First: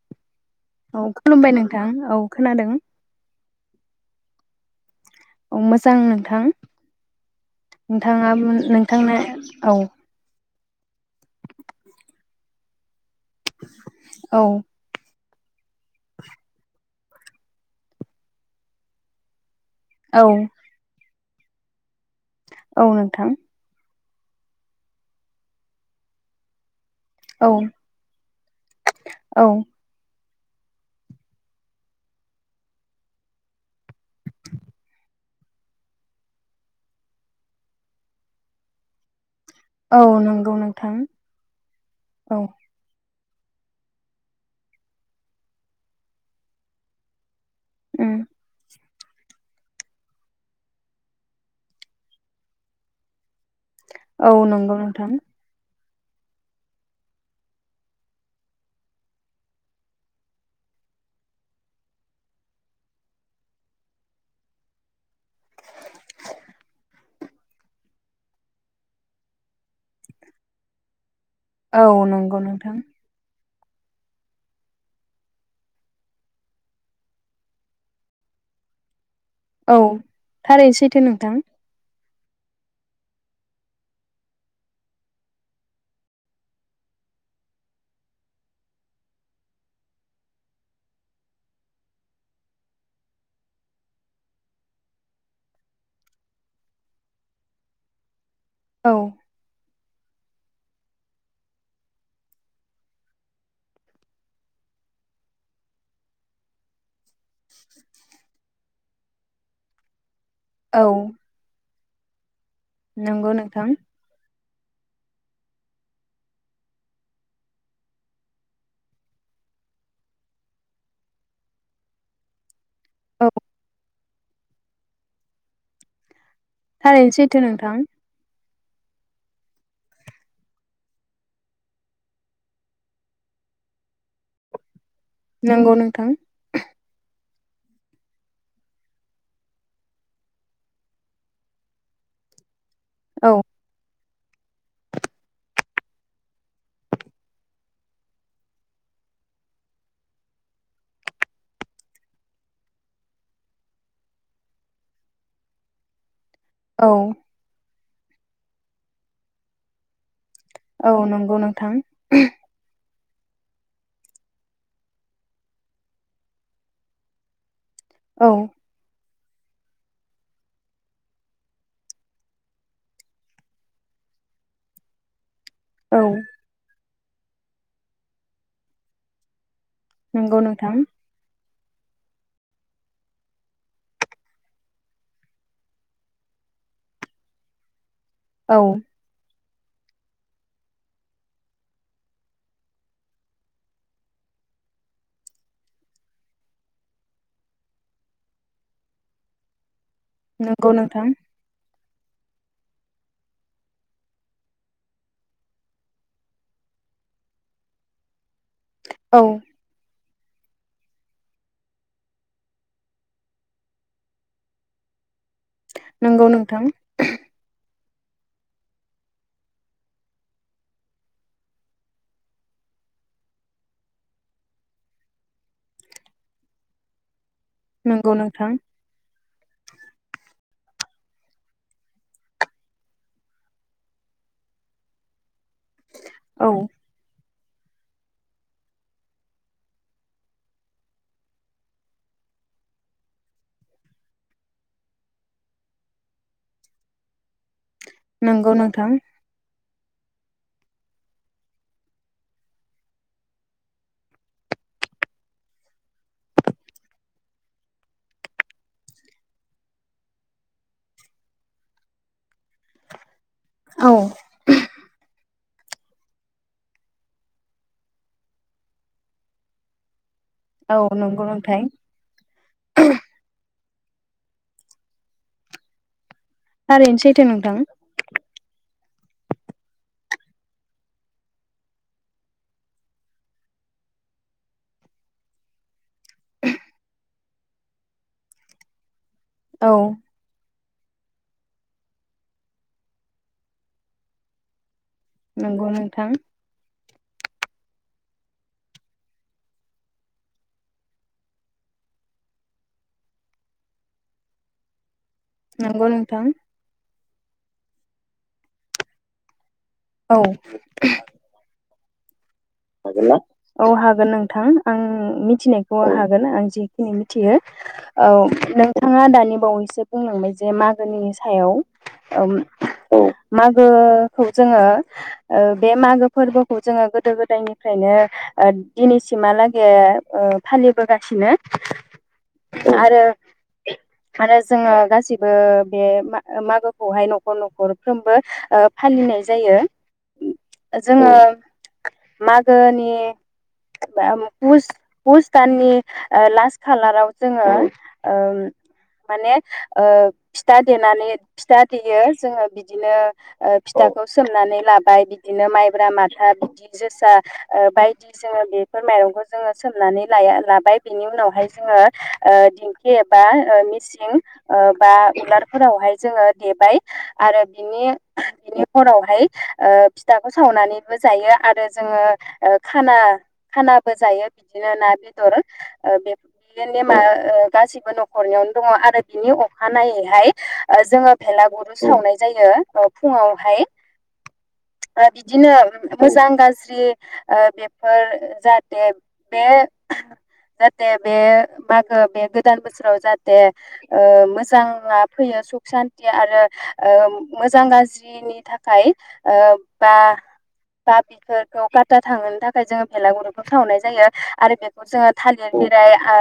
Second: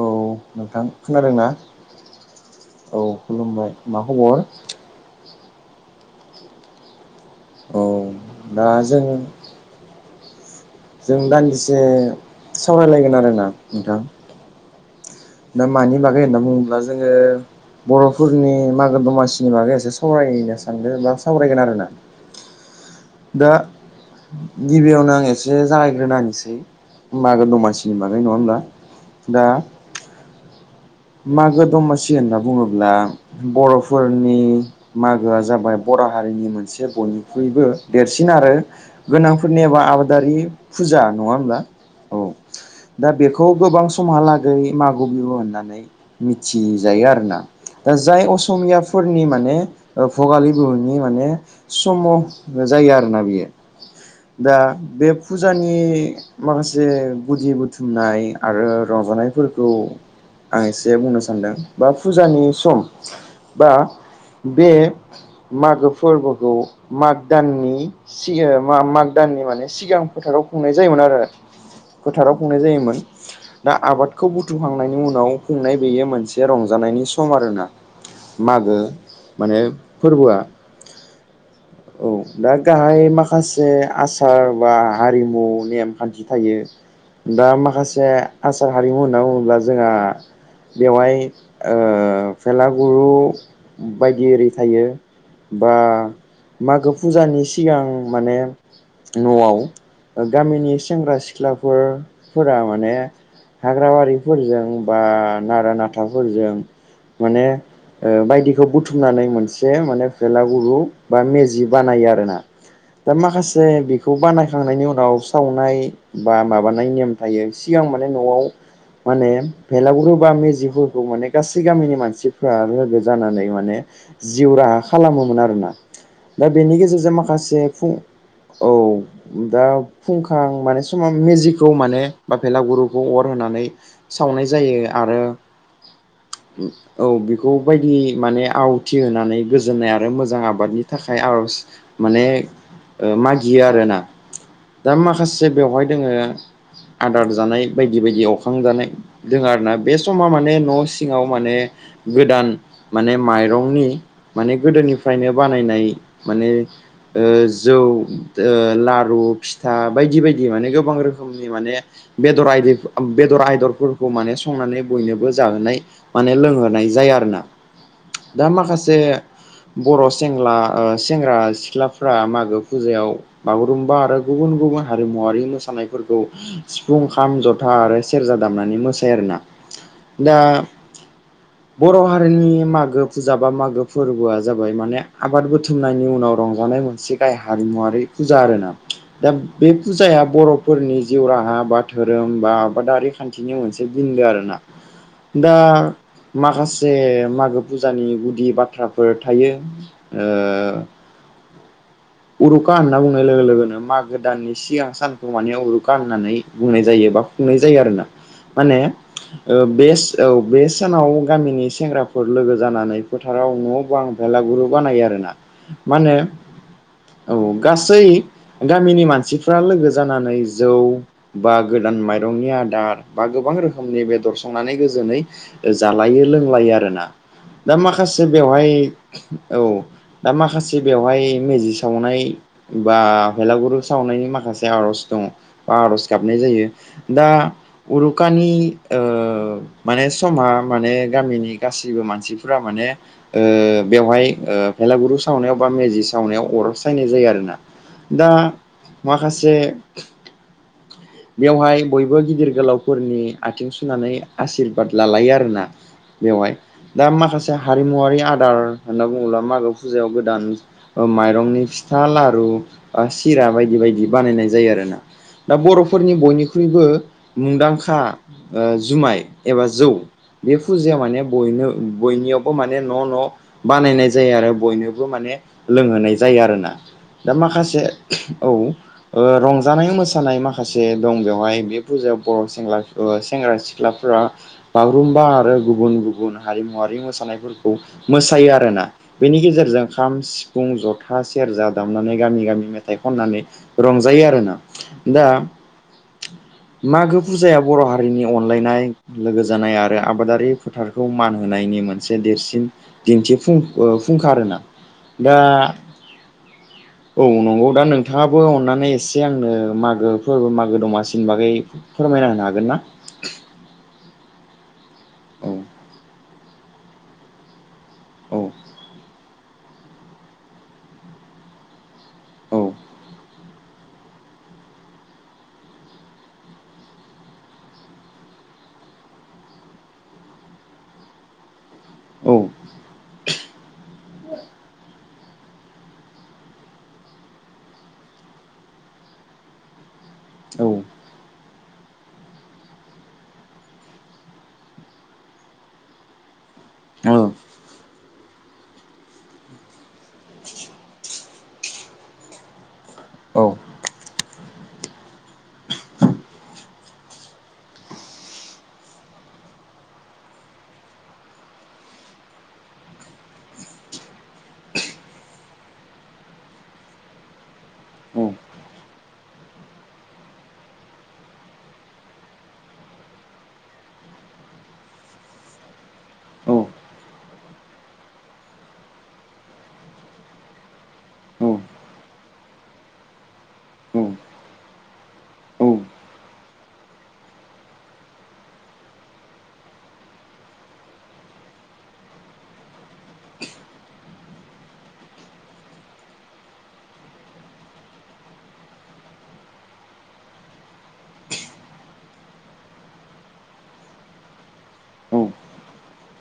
औ नोंथां औ खोनादोंना खुलुमबाय नोंथां औ खोनादों। औ खुलुमबाय मा खबर। ओ मोजां नोंथां औ नोंथाङाबो दा जों नोंथांनो औ। जों दान्दिसे सावरायलायगोन मानोना नोंथां। औ दा मानि बागै होनना बुङोब्ला जोंङो बर'फोरनि मागो दमासि जों आरो एसे औ सावरायनो सानदो बा सावरायगोन आरोना औ नोंथां दा गिबियावनो आं एसे जागायग्रोनाहोनोसै मागो औ दमासिनि बागै नङा होनब्ला औ दा मागो दमासि होनना बुङोब्ला बरफोरनि मागोआ जाबाय बर हारिनि मोनसे बयनिख्रुइबो देरसिन आरो गोनां [unintelligible] निबा औ आबादारि नंगौ नोंथां फुजा नङा होमब्ला औ दा बेख खौ गोबां समहालागै मागो बिहु होननानै मिथिजायो आरो ना दा उम जाय असमिया फोरनि माने भगालि बिुहुनि माने सम जायो आरोना बियो औ दा नंगौ बे नोंथां फुजानि माखासे गुदि बुथुमनाय आरो रंजानायफोरखौ आं एसे बुंनो सानदों बा फुजानि सम बा बे मागो फोरबोखौ माग दाननि सि [unintelligible] मा माग दाननि माने सिगां फोथाराव खुंनाय जायोमोन आरो औ फोथाराव नंगौ खुंनाय नोंथां जायोमोन दा आबादखौ बुथुमखांनायनि उनाव खुंनाय बेयो मोनसे रंजानायनि सम आरोना मागो माने औ फोरबोआ थारैनो सैथो नोंथां औ दा गाहाय माखासे आसार बा हारिमु नेमखान्थि थायो दा माखासे आसार हारिमु होनना बुङोब्ला जोंहा बेवहाय ओ भेलागुरु बायदि ओरि थायो बा मागो फुजानि सिगां माने औ न'आव गामिनि सेंग्रा सिख्लाफोर फोरा माने हाग्राबारिफोरजों बा नारा नाथाफोरजों माने ओ बायदि बेखौ बुथुमनानै मोनसे माने बेलागुरु औ बा मेजि बानायो आरो ना दा नंगौ माखासे नोंथां बेखौ बानाय खांनायनि उनाव सावनाय बा माबानाय नेम थायो सिगां माने न'आव माने भेलागुरु बा मेजिफोरखौ माने गासै गामिनि मानसिफ्रा रो औ जानानै माने जिउ राहा खालामोमोन आरोना दा बेनि थारैनो गेजेरजों सैथो माखासे नोंथां फुं औ दा फुंखां माने समाव मेजिखौ माने बा पेलागुरुखौ अर होनानै सावनाय जायो। आरो नंगौ नोंथां औ बि खौ बायदि माने आवथि होनानै गोजोननाय आरो मोजां आबादनि थाखाय आरज माने ओ औ मागियो आरो ना दा माखासे बेवहाय दोङो आदार जानाय बायदि बायदि एवखां जानाय दोङो आरोना? बे समा माने न सिङाव माने गोदान माने माइरंनि माने गोदोनिफ्रायनो बानायनाय माने औ ओ जौ ओ लारु फिथा बायदि बायदि दि माने औ गोबां नंगौ रोखोमनि नोंथां माने बेदर आयदिफो बेदर आयदरफोरखौ माने स संनानै बयनोबो जाहोनाय माने लोंहोनाय जाया आरोना। औ दा माखासे। बर सेंग्ला ओ सेंग्रा सिख्लाफ्रा मागो फुजायाव बागुरुम्बा आरो गुबुन गुबुन हारिमुवारि मोस औ मोसानायफोरखौ सिफुं खाम जथा आरो सेरजा दामनानै मोसायो आरोना? दा नोंगौ नोंथां। बर' हारिनि मागो फुजा बा मागो फोरबोआ जाबाय माने आबाद बुथुमनायनि उनाव रंजानाय मोनसे गाहाय हारिमुवारि फुजा औ आरोना बे फुजाया बरफोरनि जिउ राहा बा धोरोम बा आबादारि खान्थिनि मोनसे बिन्दो आरो ना दा माखासे मागो फुजानि गुदि बाथ्राफोर थायो। नोंगौ ओ नोंथां उरुखा होनना बुंनाय लोगो लोगोनो मागो दाननि सिगां सानखौ माने उरुखा होननानै बुंनाय जायो बा खुंनाय जायो आरोना माने औ ओ बेस औ बे सानाव गामिनि सेंग्राफोर लोगो जानानै फोथाराव न बां भेलागुरु बानायो आरोना। मा होनो नोंगौ नोंथां। औ गासै गामिनि मानसिफ्रा लोगो जानानै जौ बा गोदान माइरंनि आदार बा गोबां रोखोमनि बेदर संनानै गोजोनै जालायो लोंलायो आरोना। दा नंगौ माखासे नोंथां बेवहाय औ दा माखास बेवहाय मेजिसे सावनाय बा भेलागुरु सावनायनि माखासे आरज दङ। बा आरज गाबनाय औ जायो दा उरुखानि ओ माने समा माने गामिनि गासिबो मानसिफोरा माने ओ बेवहाय ओ भेलागुरु सावनायाव बा मेजि सावनायाव अर सायनाय जायो आरोना। दा नंगौ नोंथां माखासे [inaudible] बेवहाय बयबो गिदिर गोलावफोरनि आथिं सुनानै आसिरबाद लालायो आरोना बेवहाय दा माखासे हारिमुवरारि आदार होनना बुङोब्ला मागो फुजायाव गोदान ओ माइरंनि फिथा लारु ओ सि किरा बायदि बायदि औ बानायनाय जायो आरोना। दा बरफ फोरनि बयनिख्रुइबो मुंदांखा ओ जुमाय एबा जौ। बे फुजाया माने नंगौ नोंथां बयनो बयनियावबो माने न' न' बानायनाय जाया आरो बयनोबो माने लोंहोनाय जायो आरोना थारैनो सैथो दा नोंथां माखासे औ। ओ रंजानाय मोसानाय माखा खासे दं बेवहाय बे फुजायाव बर सेंला सेंग्रा सिख्लाफोरा बागुरुम्बा आरो गुबुन गुबुन हारिमुवारि मोसानायफोरखौ मोसायो आरोना। बेनि औ गेजेरजों खाम सि फुं जथा सेरजा दामनानै गामि गामि मेथाइ खननानै रंजायो आरोना। दा। नंगौ नोंथां मागो फुजायाव। बर हारिनि अनलायनाय लोगो जानाय आरो आबादारि फोथारखौ मान होनायनि मोनसे देरसिन दिन्थिफुं ओ फुंखा आरोना। दा नंगौ नोंथां। औ नंगौ दा नोंथाङाबो अननानै एसे आंनो। मागो औ फोर्बो मागो दमासिनि बागै। फोरमायना होनो हा हागोन्ना? औ हागोन नों थां आं। ओ औ मिथिनायखौ हागोन आं। जिखिनि मिथियो। औ नोंथाङा दानि। बावैसो बुंलांबाय जे मागोनिनो सायाव ओम औ मागोखौ जोङो दायनिफ्रायनो ओ दिनैसिमहालागै ओ फालिबोगासिनो औ आरो आरो जोङो गाैबो बे मा-मागोखौहाय नखर नखरफ्रोमबो ओ फालिनाय जायो औ जोङो। मागोनि फुस-फुस दाननि ओ लास्ट खालाराव जोङो ओ माने ओ फिथा देनानै फिथा देयो जोङो बिदिनो औ ओ फिथाखौ सोमनानै लाबाय बिदिनो माइब्रा माथा बिदि। जोसा ओ बायदि जोङो बेफोर माइरंखौ जोङो सोमनानै लायो लाबाय बिनि उनावहाय जोङो ओ दिंखि एबा ओ मिसिं ओ बा उलारफोरावहाय जोङो देबाय आरो बिनि औ बिनि उनावहाय ओ फिथाखौ सावनानैबो जायो आर जोङो ओ खा-खानाबो जायो बिदिनो ना बेदर ओ बे औ नेमा ओ गासिबो नखरनियावनो दङ आरो बिनि अखानायैहाय जोङो औ भेलागुर सावनाय जायो ओ फुङावहाय बिदिनो मोजां गा स्रि ओ बेफोर जाहाथे बे जाहाथे बे मागो बे गोदान बोसोराव जाहाथे ओ मोजाङा फैयो सुख सान्थि आरो ओ मोजां गाज्रिनि थाखाय ओ बा बा फोरखौ गादा थांहोनो थाखाय जोङो भेलागुरखौ सावनाय जायो आरो बेखौ जोङो थालिर बिराय ओ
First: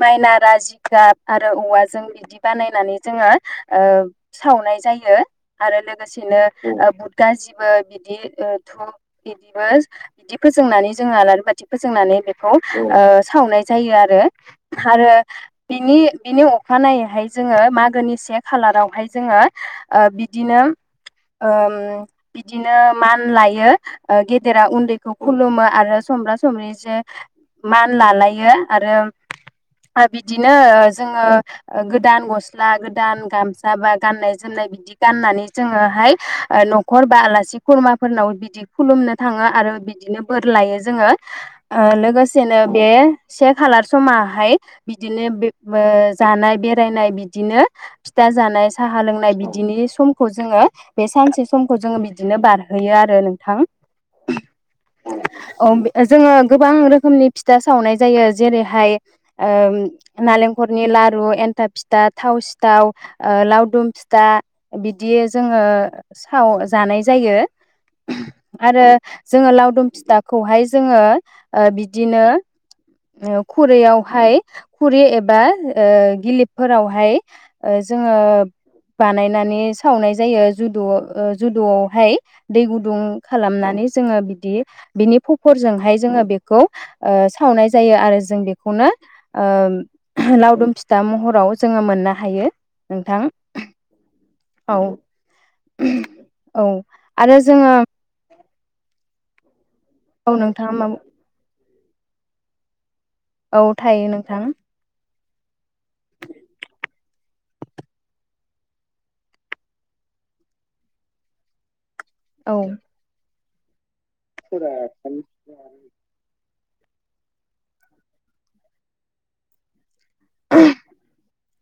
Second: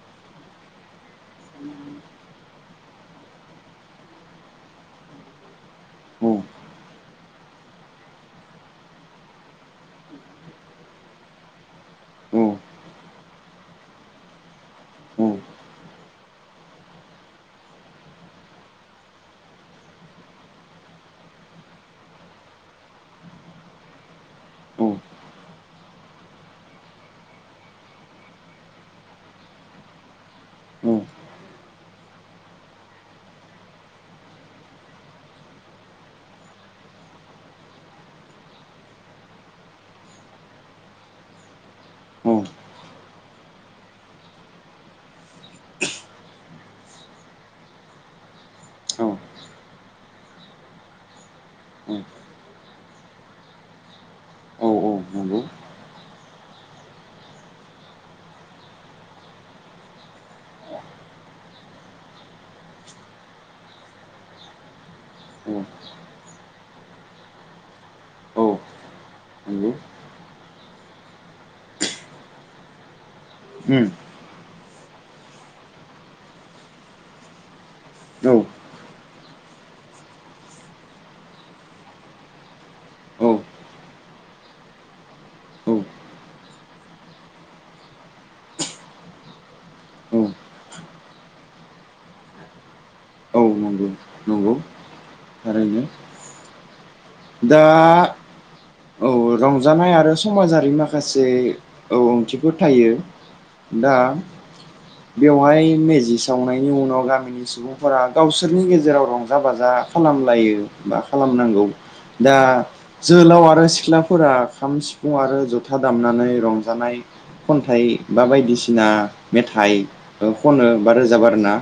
मायनारा जिगाब आरो औवाजों बिदि बानायनानै जोङो ओ सावनाय जायो। आरो लोगोसेनो ओ गासिबो बिदि ओ थ इदिबो इदि फोजोंनानै जोङो आलारि बाथि। फोजोंनानै बेखौ ओ सावनाय जायो आरो। हारो बिनि। बिनि अखानायनायैहाय जोङो मागोनि से खालारावहाय जोङो ओ बिदिनो ओम बिदिनो मान लाय। यो ओ गेदेरा उन्दैखौ खुलुमो आरो समब्रा समब्रि एसे मान लालायो आरो ओद बिदिनो ओ जोङो ओ गोदान गस्ला गोदान गामसा बा गाननाय जोमनाय बिदि गाननानै जोङोहाय ओ नखर बा आलासि खुरमाफोरनाव बि दि खुलुमनो थाङो आरो बिदिनो बोर लायो जोङो। ओ नंगौ लोगोसेनो बे से खालार समाहाय बिदिनो बे बो जानाय बे नाय बिदिनो फिथा जानाय साहा औ लोंनाय बिदिनि सम खौ जोङो बे सानसे समखौ जोङो बिदिनो बारहोयो आर [unintelligible] थां औ नंगौ अ बे जोङो गोबां रोखोमनि फिथा सावनाय जायो जेरैहाय ओम नालेंखरनि लारु एन्थाब फिथा थाव सिथाव ओ लावदुम फिथा बिदि जोङो सावो जानाय जायो। उम आरो औ जोङो लावदुम फिथाखौहाय जोङो ओ बिदिनो खुरैयावहाय खुरि एबा ओ गिलिपफोरावहाय ओ जोङो बानायनानै सावनाय जायो जुदुव ओ जुदुआवहाय दै गु दुं खालामनानै जोङो बिदि बिनि खफरजोंहाय जोङो बेखौ ओ सावनाय जायो आरो जों बेखौनो ओ औ लावदुम फि दा महराव जोङो मोननो हायो नोंथां औ नंगौ नंगौ औ थारैनो। औ आरो दा? जोङो औ रं रजानाय आरो औ समाजारि नोंथाङा माखासे औ ओंथिफोर थायो औ दा थायो नोंथां। बेवहाय मेजि सावनायनि उनाव गामिनि सुबुंफोरा गावसोरनि गेजेराव रंजा बाजा खालामलायो बा खालामनांगौ दा औ जोहोलावा फ्रा सिख्ला फोरा खाम सिफुं आरो जथा दामनानै रं नाय खन्थाइ बा बायदिसिना मेथाइ। खनो बा रोजाबो आरोना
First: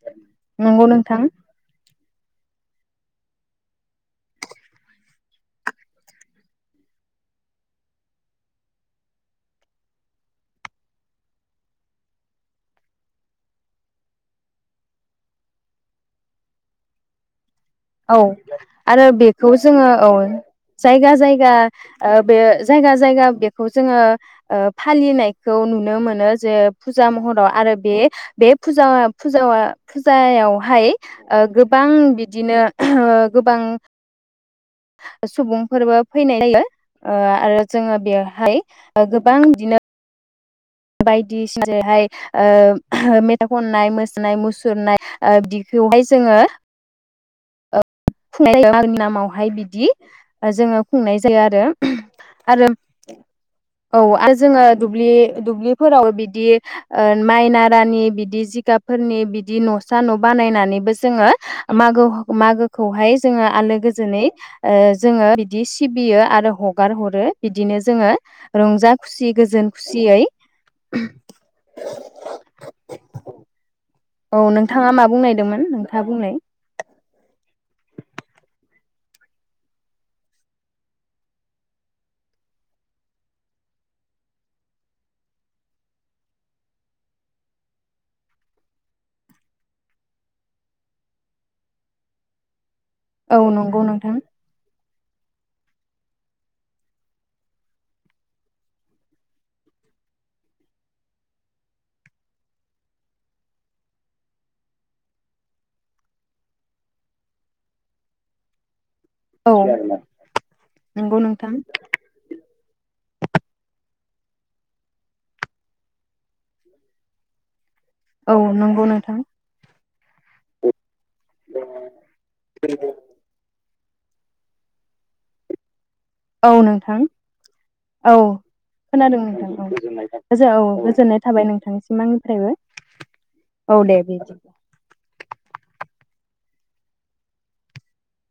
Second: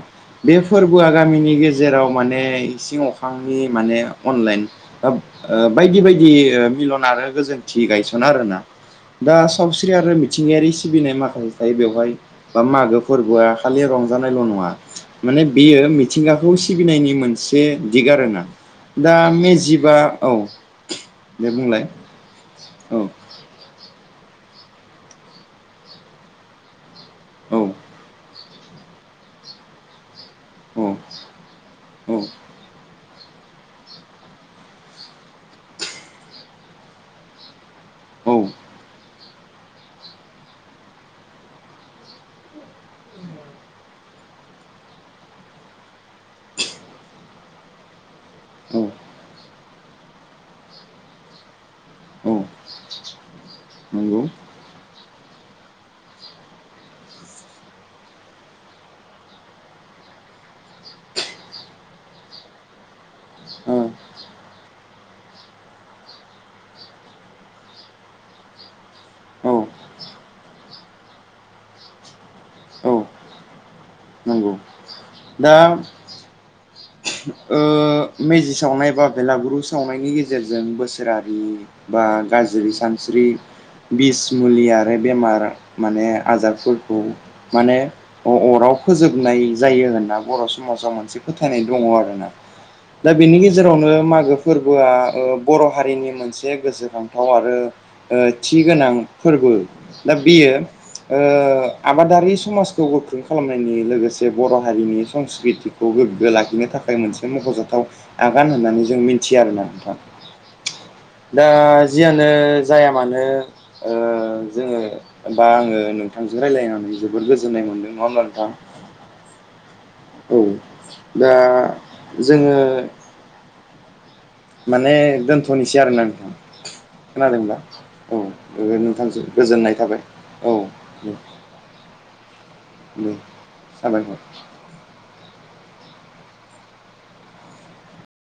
बे नंगौ फोरबोआ नोंथां गामिनि गेजेराव माने इसिं अखांनि माने अनलाइन बा ओ बायदि बायदि ओ मिलन आरो गोजोनथि गायसना आरोना दा सावस्रि आरो मिथिंगायारि सिबिनाय माखासे थायो बेवहाय बा मागो फोरबोआ खालि रंजानायल नङा माने बेयो मिथिंगाखौ सिबिनायनि मोन से औ दिगारोना आरो दा बेखौ जोङो मेजिबा औ औ जायगा दे जायगा बुंलाय ओ बे जायगा औ जायगा बेखौ जोङो फालिनायखौ नुनो मोनो जे फुजा महराव औ आरो बे बे फुजा फुजा औ फुजायावहाय ओ गोबां बिदिनो गोबां सुबुंफोरबो फैनाय जायो ओ आरो जोङो औ बेवहाय गो गोबां दिनो बायदि [unintelligible] हाय ओ मेथाइ खननाय मोसानाय मुसुरनाय ओ बिखौहाय जोङो औ [unintelligible] नामावहाय बिदि जोङो खुंनाय जायो आरो औ आरो नंगौ औ जोङो दुब्लि दुब्लिफोरावबो बिदि ओ माइ नारानि बिदि जिगाबफोरनि बिदि न'सा न' बानायनानैबो जोङो मागोख मागो खौहाय जोङो आलो औ गोजोनै जोङो बिदि सिबियो आरो हगार हरो बिदिनो जोङो रंजा खुसि औ गोजोन खुसियै औ औ नों नंगौ नोंथाङा मा दा बुंनायदोंमोन नोंथाङा बुंनाय। ओ मेजि सावनाय बा बेलागुरु सावनायनि गेजेरजों बोसोरारि बा गाज्रि सानस्रि बिस मुलि आरो बेमार माने आजारफोरखौ माने अराव फोजोबनाय जायो होनना बर' समाजाव मोनसे फोथायनाय दङ आरो। [unintelligible] दा औ बेनि नंगौ गेजेरावनो नोंथां मागो फोरबोआ अ बर' हारिनि मोनसे गोसोखांथाव आरो ओ थि गोनां फोरबो दा बेयो ओ आबादारि समाजखौ गोख्रों खालामनायनि लोगोसे बर‌' हारिनि संस्कृतिखौ गोग्गो लाखिनो थाखाय मोनसे मखजाथाव आगान होननानै जों मिथिया औ आरोना नोंथां नंगौ दा नोंथां जियानो जाया मानो ओ जोङो बा आङो नोंथांजों रायज्लायनानै जोबोद गोजोननाय मोनदों। नङा होमब्ला औ नोंथां नंगौ नोंथां औ दा जोङो माने दोनथनोसै आरो ना औ नोंथां औ ओ खोनादों नोंथांजों नोंथांखौ गोजोननाय थाबाय गोजोन औ दे गोजोननाय थाबाय नोंथांनि आंनिफ्रायबो दे औ दे साबायखर बिदि